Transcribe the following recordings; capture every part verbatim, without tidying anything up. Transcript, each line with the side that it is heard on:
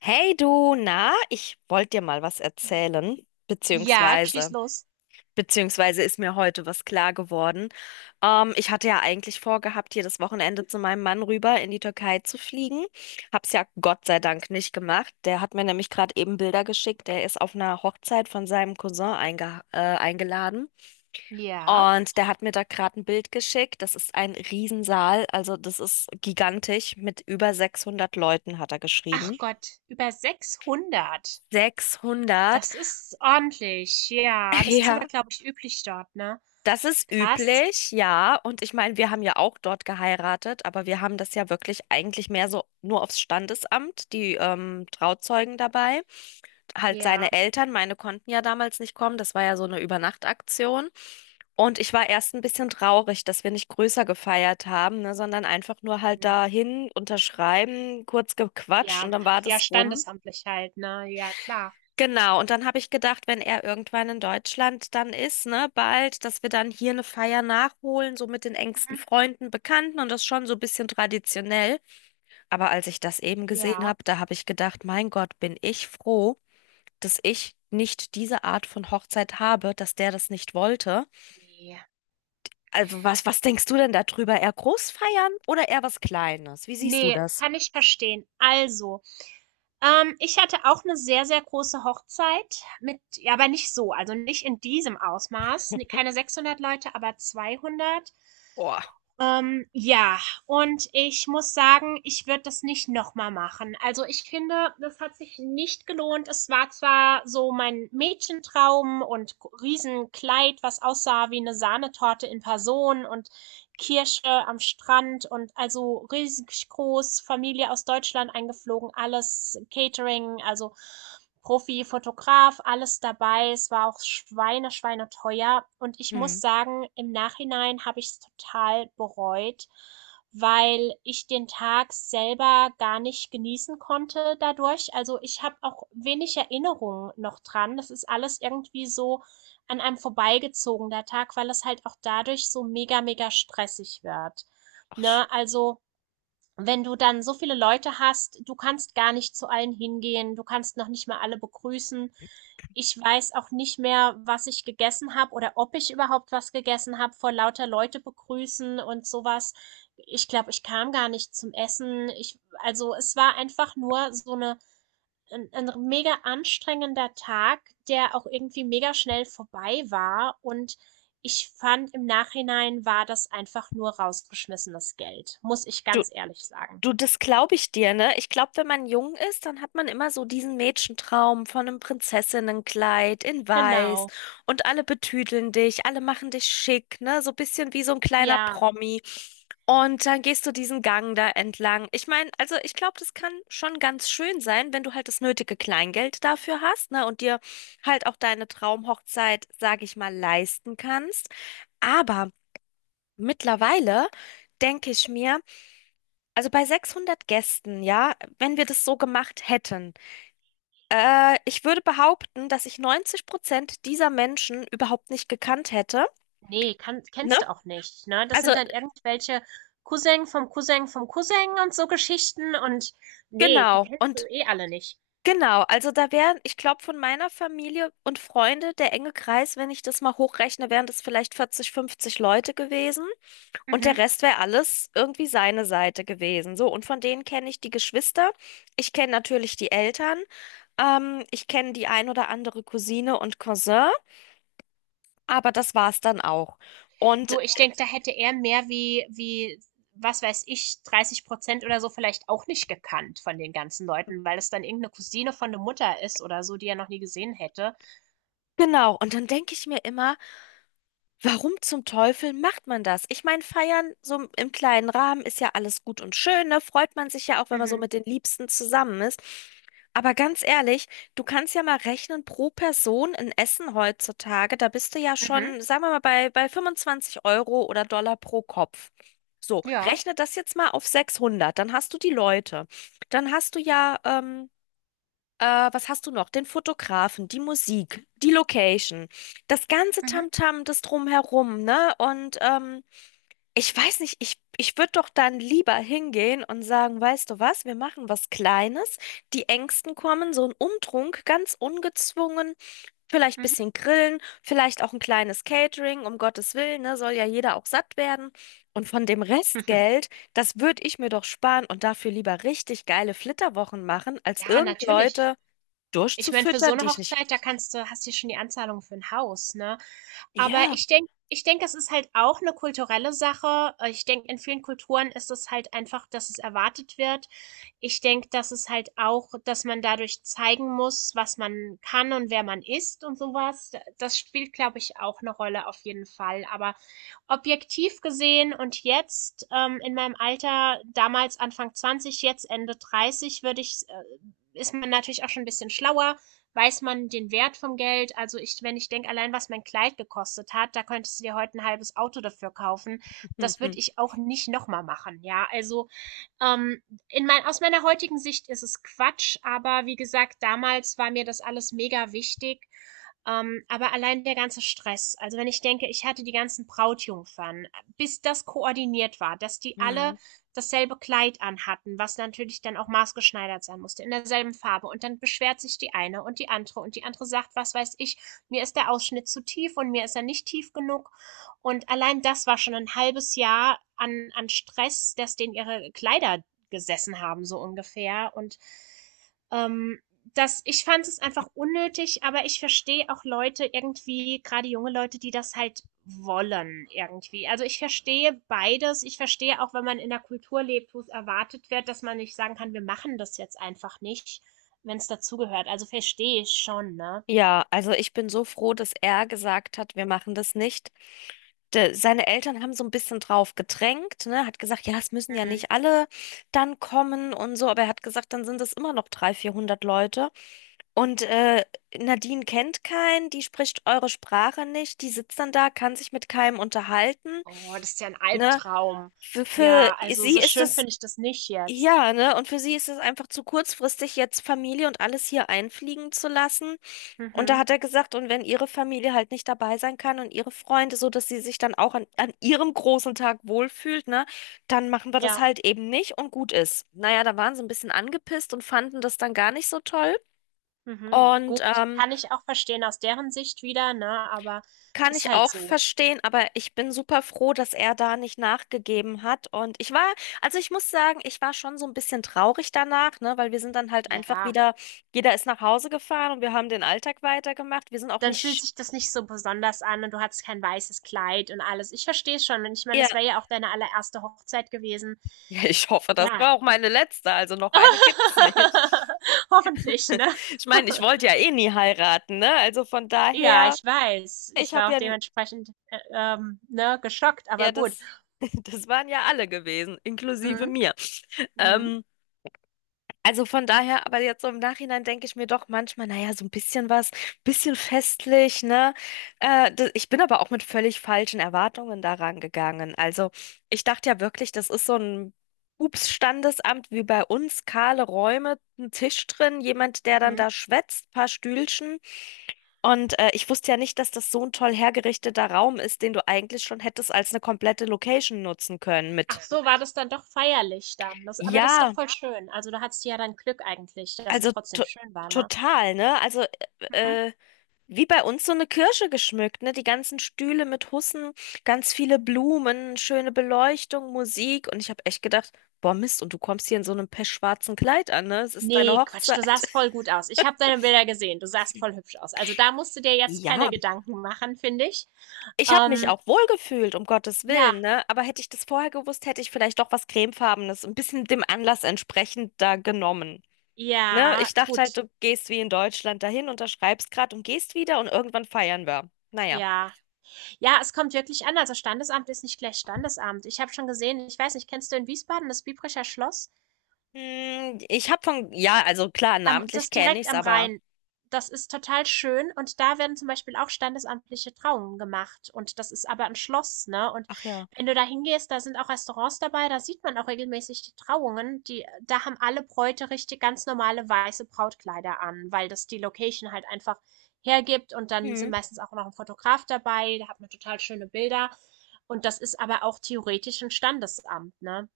left: Hey du, na, ich wollte dir mal was erzählen,
right: Ja, schieß
left: beziehungsweise,
right: los.
left: beziehungsweise ist mir heute was klar geworden. Ähm, ich hatte ja eigentlich vorgehabt, hier das Wochenende zu meinem Mann rüber in die Türkei zu fliegen. Hab's ja Gott sei Dank nicht gemacht. Der hat mir nämlich gerade eben Bilder geschickt. Der ist auf einer Hochzeit von seinem Cousin einge äh, eingeladen.
right: Ja.
left: Und der hat mir da gerade ein Bild geschickt. Das ist ein Riesensaal, also das ist gigantisch. Mit über sechshundert Leuten hat er
right: Ach
left: geschrieben.
right: Gott, über sechshundert.
left: sechshundert.
right: Das ist ordentlich. Ja, das ist
left: Ja,
right: aber, glaube ich, üblich dort, ne?
left: das ist
right: Krass.
left: üblich, ja. Und ich meine, wir haben ja auch dort geheiratet, aber wir haben das ja wirklich eigentlich mehr so nur aufs Standesamt, die ähm, Trauzeugen dabei. Halt
right: Ja.
left: seine Eltern, meine konnten ja damals nicht kommen, das war ja so eine Übernachtaktion. Und ich war erst ein bisschen traurig, dass wir nicht größer gefeiert haben, ne, sondern einfach nur halt
right: Mhm.
left: dahin unterschreiben, kurz gequatscht
right: Ja,
left: und dann war
right: ja,
left: das rum.
right: standesamtlich halt, ne? Ja, klar.
left: Genau, und dann habe ich gedacht, wenn er irgendwann in Deutschland dann ist, ne, bald, dass wir dann hier eine Feier nachholen, so mit den
right: Mhm.
left: engsten Freunden, Bekannten und das schon so ein bisschen traditionell. Aber als ich das eben gesehen
right: Ja.
left: habe, da habe ich gedacht, mein Gott, bin ich froh, dass ich nicht diese Art von Hochzeit habe, dass der das nicht wollte.
right: Nee.
left: Also was, was denkst du denn darüber? Eher groß feiern oder eher was Kleines? Wie siehst du
right: Nee,
left: das?
right: kann ich verstehen. Also, ähm, ich hatte auch eine sehr, sehr große Hochzeit mit, ja, aber nicht so, also nicht in diesem Ausmaß. Nee, keine sechshundert Leute, aber zweihundert.
left: Boah.
right: Ähm, ja, und ich muss sagen, ich würde das nicht noch mal machen. Also, ich finde, das hat sich nicht gelohnt. Es war zwar so mein Mädchentraum und Riesenkleid, was aussah wie eine Sahnetorte in Person und Kirche am Strand und also riesig groß, Familie aus Deutschland eingeflogen, alles Catering, also Profi, Fotograf, alles dabei. Es war auch Schweine, Schweine teuer. Und ich
left: Hm.
right: muss sagen, im Nachhinein habe ich es total bereut, weil ich den Tag selber gar nicht genießen konnte dadurch. Also ich habe auch wenig Erinnerungen noch dran. Das ist alles irgendwie so an einem vorbeigezogener Tag, weil es halt auch dadurch so mega, mega stressig wird.
left: Ach, sch-
right: Ne? Also, wenn du dann so viele Leute hast, du kannst gar nicht zu allen hingehen, du kannst noch nicht mal alle begrüßen. Ich weiß auch nicht mehr, was ich gegessen habe oder ob ich überhaupt was gegessen habe, vor lauter Leute begrüßen und sowas. Ich glaube, ich kam gar nicht zum Essen. Ich, also es war einfach nur so eine ein 'n mega anstrengender Tag, der auch irgendwie mega schnell vorbei war. Und ich fand, im Nachhinein war das einfach nur rausgeschmissenes Geld, muss ich
left: du,
right: ganz ehrlich sagen.
left: Du, das glaube ich dir, ne? Ich glaube, wenn man jung ist, dann hat man immer so diesen Mädchentraum von einem Prinzessinnenkleid in Weiß
right: Genau.
left: und alle betüdeln dich, alle machen dich schick, ne? So ein bisschen wie so ein kleiner
right: Ja,
left: Promi. Und dann gehst du diesen Gang da entlang. Ich meine, also ich glaube, das kann schon ganz schön sein, wenn du halt das nötige Kleingeld dafür hast, ne? Und dir halt auch deine Traumhochzeit, sage ich mal, leisten kannst. Aber mittlerweile denke ich mir, also bei sechshundert Gästen, ja, wenn wir das so gemacht hätten, äh, ich würde behaupten, dass ich neunzig Prozent dieser Menschen überhaupt nicht gekannt hätte,
right: nee, kann
left: ne?
right: kennst du auch nicht, ne? Das
left: Also
right: sind dann irgendwelche Cousin vom Cousin vom Cousin und so Geschichten und nee, die
left: genau
right: kennst du
left: und
right: eh alle nicht.
left: genau, also da wären, ich glaube, von meiner Familie und Freunde der enge Kreis, wenn ich das mal hochrechne, wären das vielleicht vierzig, fünfzig Leute gewesen und der
right: Mhm.
left: Rest wäre alles irgendwie seine Seite gewesen. So, und von denen kenne ich die Geschwister, ich kenne natürlich die Eltern, ähm, ich kenne die ein oder andere Cousine und Cousin. Aber das war's dann auch. Und
right: Du, ich denke, da hätte er mehr wie, wie, was weiß ich, dreißig Prozent oder so vielleicht auch nicht gekannt von den ganzen Leuten, weil es dann irgendeine Cousine von der Mutter ist oder so, die er noch nie gesehen hätte.
left: genau, und dann denke ich mir immer, warum zum Teufel macht man das? Ich meine, feiern so im im kleinen Rahmen ist ja alles gut und schön, ne? Freut man sich ja auch, wenn man so
right: Mhm.
left: mit den Liebsten zusammen ist. Aber ganz ehrlich, du kannst ja mal rechnen, pro Person in Essen heutzutage, da bist du ja
right: Mhm.
left: schon, sagen wir mal, bei, bei fünfundzwanzig Euro oder Dollar pro Kopf. So,
right: Ja.
left: rechne das jetzt mal auf sechshundert, dann hast du die Leute. Dann hast du ja, ähm, Äh, was hast du noch? Den Fotografen, die Musik, die Location, das ganze
right: Mhm.
left: Tamtam, das Drumherum, ne? Und ähm, ich weiß nicht, ich, ich würde doch dann lieber hingehen und sagen, weißt du was, wir machen was Kleines, die Ängsten kommen, so ein Umtrunk, ganz ungezwungen, vielleicht ein
right: Mhm.
left: bisschen grillen, vielleicht auch ein kleines Catering, um Gottes Willen, ne? Soll ja jeder auch satt werden. Und von dem
right: Mhm.
left: Restgeld, das würde ich mir doch sparen und dafür lieber richtig geile Flitterwochen machen, als
right: Ja,
left: irgend
right: natürlich.
left: Leute
right: Ich meine, für so
left: durchzufüttern,
right: eine
left: die ich nicht.
right: Hochzeit, da kannst du, hast du schon die Anzahlung für ein Haus, ne? Aber
left: Ja.
right: ich denke ich denke, es ist halt auch eine kulturelle Sache. Äh, ich denke, in vielen Kulturen ist es halt einfach, dass es erwartet wird. Ich denke, dass es halt auch dass man dadurch zeigen muss, was man kann und wer man ist und sowas. Das spielt, glaube ich, auch eine Rolle auf jeden Fall. Aber objektiv gesehen und jetzt ähm, in meinem Alter, damals Anfang zwanzig, jetzt Ende dreißig, würde ich, äh, ist man natürlich auch schon ein bisschen schlauer, weiß man den Wert vom Geld. Also ich, wenn ich denke, allein was mein Kleid gekostet hat, da könntest du dir heute ein halbes Auto dafür kaufen. Das würde ich auch nicht nochmal machen. Ja, also ähm, in mein, aus meiner heutigen Sicht ist es Quatsch, aber wie gesagt, damals war mir das alles mega wichtig. Ähm, aber allein der ganze Stress, also wenn ich denke, ich hatte die ganzen Brautjungfern, bis das koordiniert war, dass die alle
left: Mhm.
right: dasselbe Kleid anhatten, was natürlich dann auch maßgeschneidert sein musste, in derselben Farbe. Und dann beschwert sich die eine und die andere und die andere sagt, was weiß ich, mir ist der Ausschnitt zu tief und mir ist er nicht tief genug. Und allein das war schon ein halbes Jahr an, an Stress, das denen ihre Kleider gesessen haben, so ungefähr. Und ähm, das ich fand es einfach unnötig, aber ich verstehe auch Leute irgendwie, gerade junge Leute, die das halt wollen irgendwie. Also, ich verstehe beides. Ich verstehe auch, wenn man in 'ner Kultur lebt, wo es erwartet wird, dass man nicht sagen kann: „Wir machen das jetzt einfach nicht“, wenn wenn's dazugehört. Also, verstehe ich schon, ne?
left: Ja, also ich bin so froh, dass er gesagt hat, wir machen das nicht. De, seine Eltern haben so ein bisschen drauf gedrängt, ne, hat gesagt, ja, es müssen ja
right: Mhm.
left: nicht alle dann kommen und so, aber er hat gesagt, dann sind es immer noch dreihundert, vierhundert Leute. Und äh, Nadine kennt keinen, die spricht eure Sprache nicht, die sitzt dann da, kann sich mit keinem unterhalten,
right: Oh, das ist ja ein
left: ne.
right: Albtraum.
left: Für, für
right: Ja, also,
left: sie
right: so
left: ist
right: schön
left: es
right: finde ich das nicht jetzt.
left: Ja, ne? Und für sie ist es einfach zu kurzfristig, jetzt Familie und alles hier einfliegen zu lassen. Und da
right: Mhm.
left: hat er gesagt, und wenn ihre Familie halt nicht dabei sein kann und ihre Freunde, so dass sie sich dann auch an, an ihrem großen Tag wohlfühlt, ne, dann machen wir das
right: Ja,
left: halt eben nicht und gut ist. Naja, da waren sie ein bisschen angepisst und fanden das dann gar nicht so toll.
right: mhm.
left: Und
right: Gut.
left: ähm,
right: Kann ich auch verstehen aus deren Sicht wieder, ne, aber
left: Kann
right: ist
left: ich
right: halt
left: auch
right: so.
left: verstehen, aber ich bin super froh, dass er da nicht nachgegeben hat. Und ich war, also ich muss sagen, ich war schon so ein bisschen traurig danach, ne, weil wir sind dann halt einfach
right: Ja,
left: wieder, jeder ist nach Hause gefahren und wir haben den Alltag weitergemacht. Wir sind auch
right: dann fühlt
left: nicht,
right: sich das nicht so besonders an und du hattest kein weißes Kleid und alles. Ich verstehe es schon und ich meine,
left: ja,
right: das wäre ja auch deine allererste Hochzeit gewesen.
left: ja, ich hoffe, das
right: Ja.
left: war auch meine letzte, also noch eine gibt's nicht.
right: Hoffentlich, ne?
left: Ich meine, ich wollte ja eh nie heiraten, ne? Also von
right: Ja,
left: daher,
right: ich weiß.
left: ich
right: Ich war
left: habe
right: auch
left: ja, n-
right: dementsprechend, äh, ähm, ne, geschockt, aber
left: ja,
right: gut.
left: das, das waren ja alle gewesen, inklusive
right: Mhm.
left: mir.
right: Mhm.
left: Ähm, Also von daher, aber jetzt so im Nachhinein denke ich mir doch manchmal, naja, so ein bisschen was, bisschen festlich, ne? Äh, da- ich bin aber auch mit völlig falschen Erwartungen daran gegangen. Also ich dachte ja wirklich, das ist so ein Ups-Standesamt wie bei uns, kahle Räume, ein Tisch drin, jemand, der dann
right: Mhm.
left: da schwätzt, paar Stühlchen. Und äh, ich wusste ja nicht, dass das so ein toll hergerichteter Raum ist, den du eigentlich schon hättest als eine komplette Location nutzen können
right: Ach
left: mit.
right: so, war das dann doch feierlich dann. Das, aber das ist doch
left: Ja,
right: voll schön. Also, da hattest du ja dann Glück eigentlich, dass es
left: also
right: trotzdem
left: to
right: schön war, ne?
left: total, ne? Also.
right: Mhm.
left: äh, äh, Wie bei uns so eine Kirche geschmückt, ne? Die ganzen Stühle mit Hussen, ganz viele Blumen, schöne Beleuchtung, Musik. Und ich habe echt gedacht, boah, Mist, und du kommst hier in so einem pechschwarzen Kleid an, ne? Es ist deine
right: Nee, Quatsch, du
left: Hochzeit.
right: sahst voll gut aus. Ich habe deine Bilder gesehen. Du sahst voll hübsch aus. Also, da musst du dir jetzt
left: Ja,
right: keine Gedanken machen, finde ich.
left: ich habe mich
right: Ähm,
left: auch wohlgefühlt, um Gottes
right: ja,
left: Willen, ne? Aber hätte ich das vorher gewusst, hätte ich vielleicht doch was Cremefarbenes, ein bisschen dem Anlass entsprechend da genommen. Ne?
right: ja,
left: Ich dachte halt,
right: gut,
left: du gehst wie in Deutschland dahin, unterschreibst grad und gehst wieder und irgendwann feiern wir. Naja.
right: ja. Ja, es kommt wirklich an. Also, Standesamt ist nicht gleich Standesamt. Ich habe schon gesehen. Ich weiß nicht, kennst du in Wiesbaden das Biebricher Schloss?
left: Hm, ich habe von, ja, also klar,
right: Am,
left: namentlich
right: das
left: kenne
right: direkt
left: ich's,
right: am
left: aber
right: Rhein. Das ist total schön und da werden zum Beispiel auch standesamtliche Trauungen gemacht und das ist aber ein Schloss, ne? Und
left: ach ja.
right: wenn du da hingehst, da sind auch Restaurants dabei, da sieht man auch regelmäßig die Trauungen, die, da haben alle Bräute richtig ganz normale weiße Brautkleider an, weil das die Location halt einfach hergibt und dann sind
left: Hm.
right: meistens auch noch ein Fotograf dabei, da hat man total schöne Bilder und das ist aber auch theoretisch ein Standesamt, ne?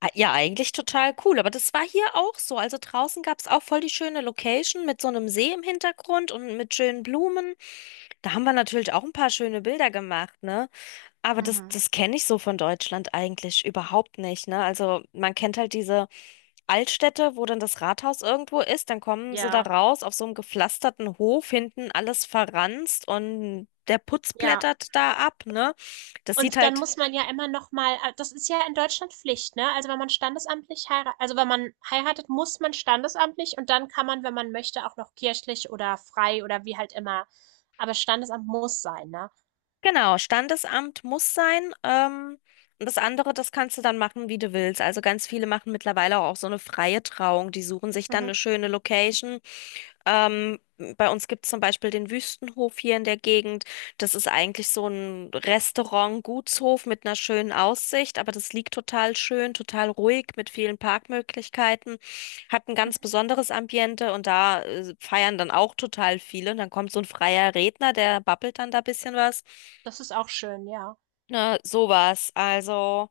left: Ah, ja, eigentlich total cool, aber das war hier auch so. Also draußen gab's auch voll die schöne Location mit so einem See im Hintergrund und mit schönen Blumen. Da haben wir natürlich auch ein paar schöne Bilder gemacht, ne? Aber das,
right: Mhm.
left: das kenne ich so von Deutschland eigentlich überhaupt nicht, ne? Also man kennt halt diese Altstädte, wo dann das Rathaus irgendwo ist, dann kommen sie da
right: Ja,
left: raus auf so einem gepflasterten Hof, hinten alles verranzt und der Putz
right: ja.
left: blättert da ab, ne? Das sieht
right: Und dann
left: halt,
right: muss man ja immer noch mal ah, das ist ja in Deutschland Pflicht, ne? Also, wenn man standesamtlich heira also, wenn man heiratet, muss man standesamtlich und dann kann man, wenn man möchte, auch noch kirchlich oder frei oder wie halt immer. Aber Standesamt muss sein, ne?
left: genau, Standesamt muss sein. Ähm, und das andere, das kannst du dann machen, wie du willst. Also ganz viele machen mittlerweile auch so eine freie Trauung. Die suchen sich dann
right: Mhm,
left: eine schöne Location. Ähm, bei uns gibt es zum Beispiel den Wüstenhof hier in der Gegend. Das ist eigentlich so ein Restaurant, Gutshof mit einer schönen Aussicht, aber das liegt total schön, total ruhig mit vielen Parkmöglichkeiten, hat ein ganz
right: mhm.
left: besonderes Ambiente und da äh, feiern dann auch total viele. Und dann kommt so ein freier Redner, der babbelt dann da ein bisschen was.
right: Das ist auch schön, ja.
left: Ne, sowas. Also,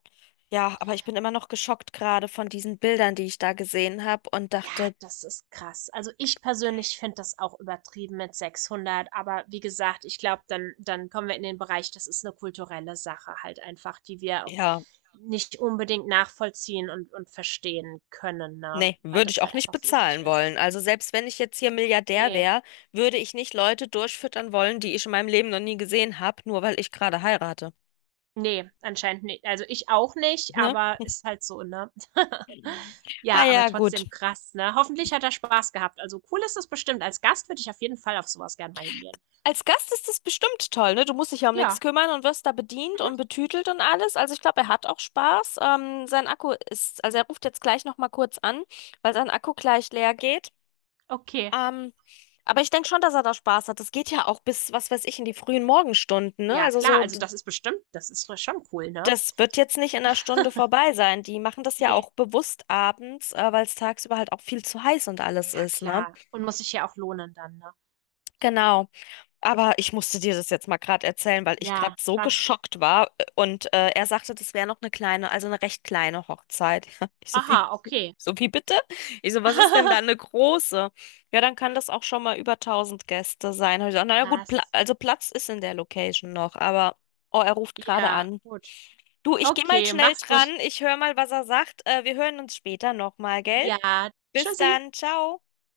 left: ja, aber ich bin immer noch geschockt gerade von diesen Bildern, die ich da gesehen habe und
right: Ja,
left: dachte,
right: das ist krass. Also, ich persönlich finde das auch übertrieben mit sechshundert, aber wie gesagt, ich glaube, dann dann kommen wir in den Bereich, das ist eine kulturelle Sache halt einfach, die wir auch
left: ja.
right: nicht unbedingt nachvollziehen und und verstehen können, ne,
left: Nee,
right: weil
left: würde ich
right: das
left: auch
right: halt
left: nicht
right: einfach so üblich
left: bezahlen
right: ist.
left: wollen. Also selbst wenn ich jetzt hier Milliardär
right: Ne,
left: wäre, würde ich nicht Leute durchfüttern wollen, die ich in meinem Leben noch nie gesehen habe, nur weil ich gerade heirate.
right: ne, anscheinend nicht. Also, ich auch nicht,
left: Ne?
right: aber ist halt so, ne?
left: Mhm. Ah
right: Ja, aber
left: ja, gut.
right: trotzdem krass, ne? Hoffentlich hat er Spaß gehabt. Also, cool ist es bestimmt. Als Gast würde ich auf jeden Fall auf sowas was gern mal hingehen.
left: Als Gast ist das bestimmt toll, ne? Du musst dich ja um nichts
right: Ja,
left: kümmern und wirst da bedient
right: mhm,
left: und betütelt und alles. Also ich glaube, er hat auch Spaß. Ähm, sein Akku ist, also er ruft jetzt gleich nochmal kurz an, weil sein Akku gleich leer geht.
right: okay.
left: Ähm, aber ich denke schon, dass er da Spaß hat. Das geht ja auch bis, was weiß ich, in die frühen Morgenstunden, ne?
right: Ja
left: Also
right: klar,
left: so
right: also das ist bestimmt das ist doch schon cool, ne?
left: das wird jetzt nicht in einer Stunde vorbei sein. Die machen das
right: Ja.
left: ja
right: Ne.
left: auch bewusst abends, äh, weil es tagsüber halt auch viel zu heiß und alles
right: Ja
left: ist, ne?
right: klar. Und muss sich ja auch lohnen dann, ne?
left: Genau. Aber ich musste dir das jetzt mal gerade erzählen, weil ich gerade
right: Ja,
left: so
right: krass.
left: geschockt war. äh, Und äh, er sagte, das wäre noch eine kleine, also eine recht kleine Hochzeit. Ich so, wie,
right: Aha, okay.
left: so wie bitte? Ich so, was ist denn da eine große? Ja, dann kann das auch schon mal über tausend Gäste sein. Hab Ich so, naja, gut, Pla
right: Krass.
left: also Platz ist in der Location noch, aber oh, er ruft gerade
right: Ja,
left: an.
right: gut.
left: Du, ich gehe mal
right: Okay,
left: schnell
right: mach's
left: dran.
right: gut.
left: Ich höre mal, was er sagt. Äh, wir hören uns später nochmal, gell?
right: Ja,
left: Bis
right: tschüssi.
left: dann. Ciao.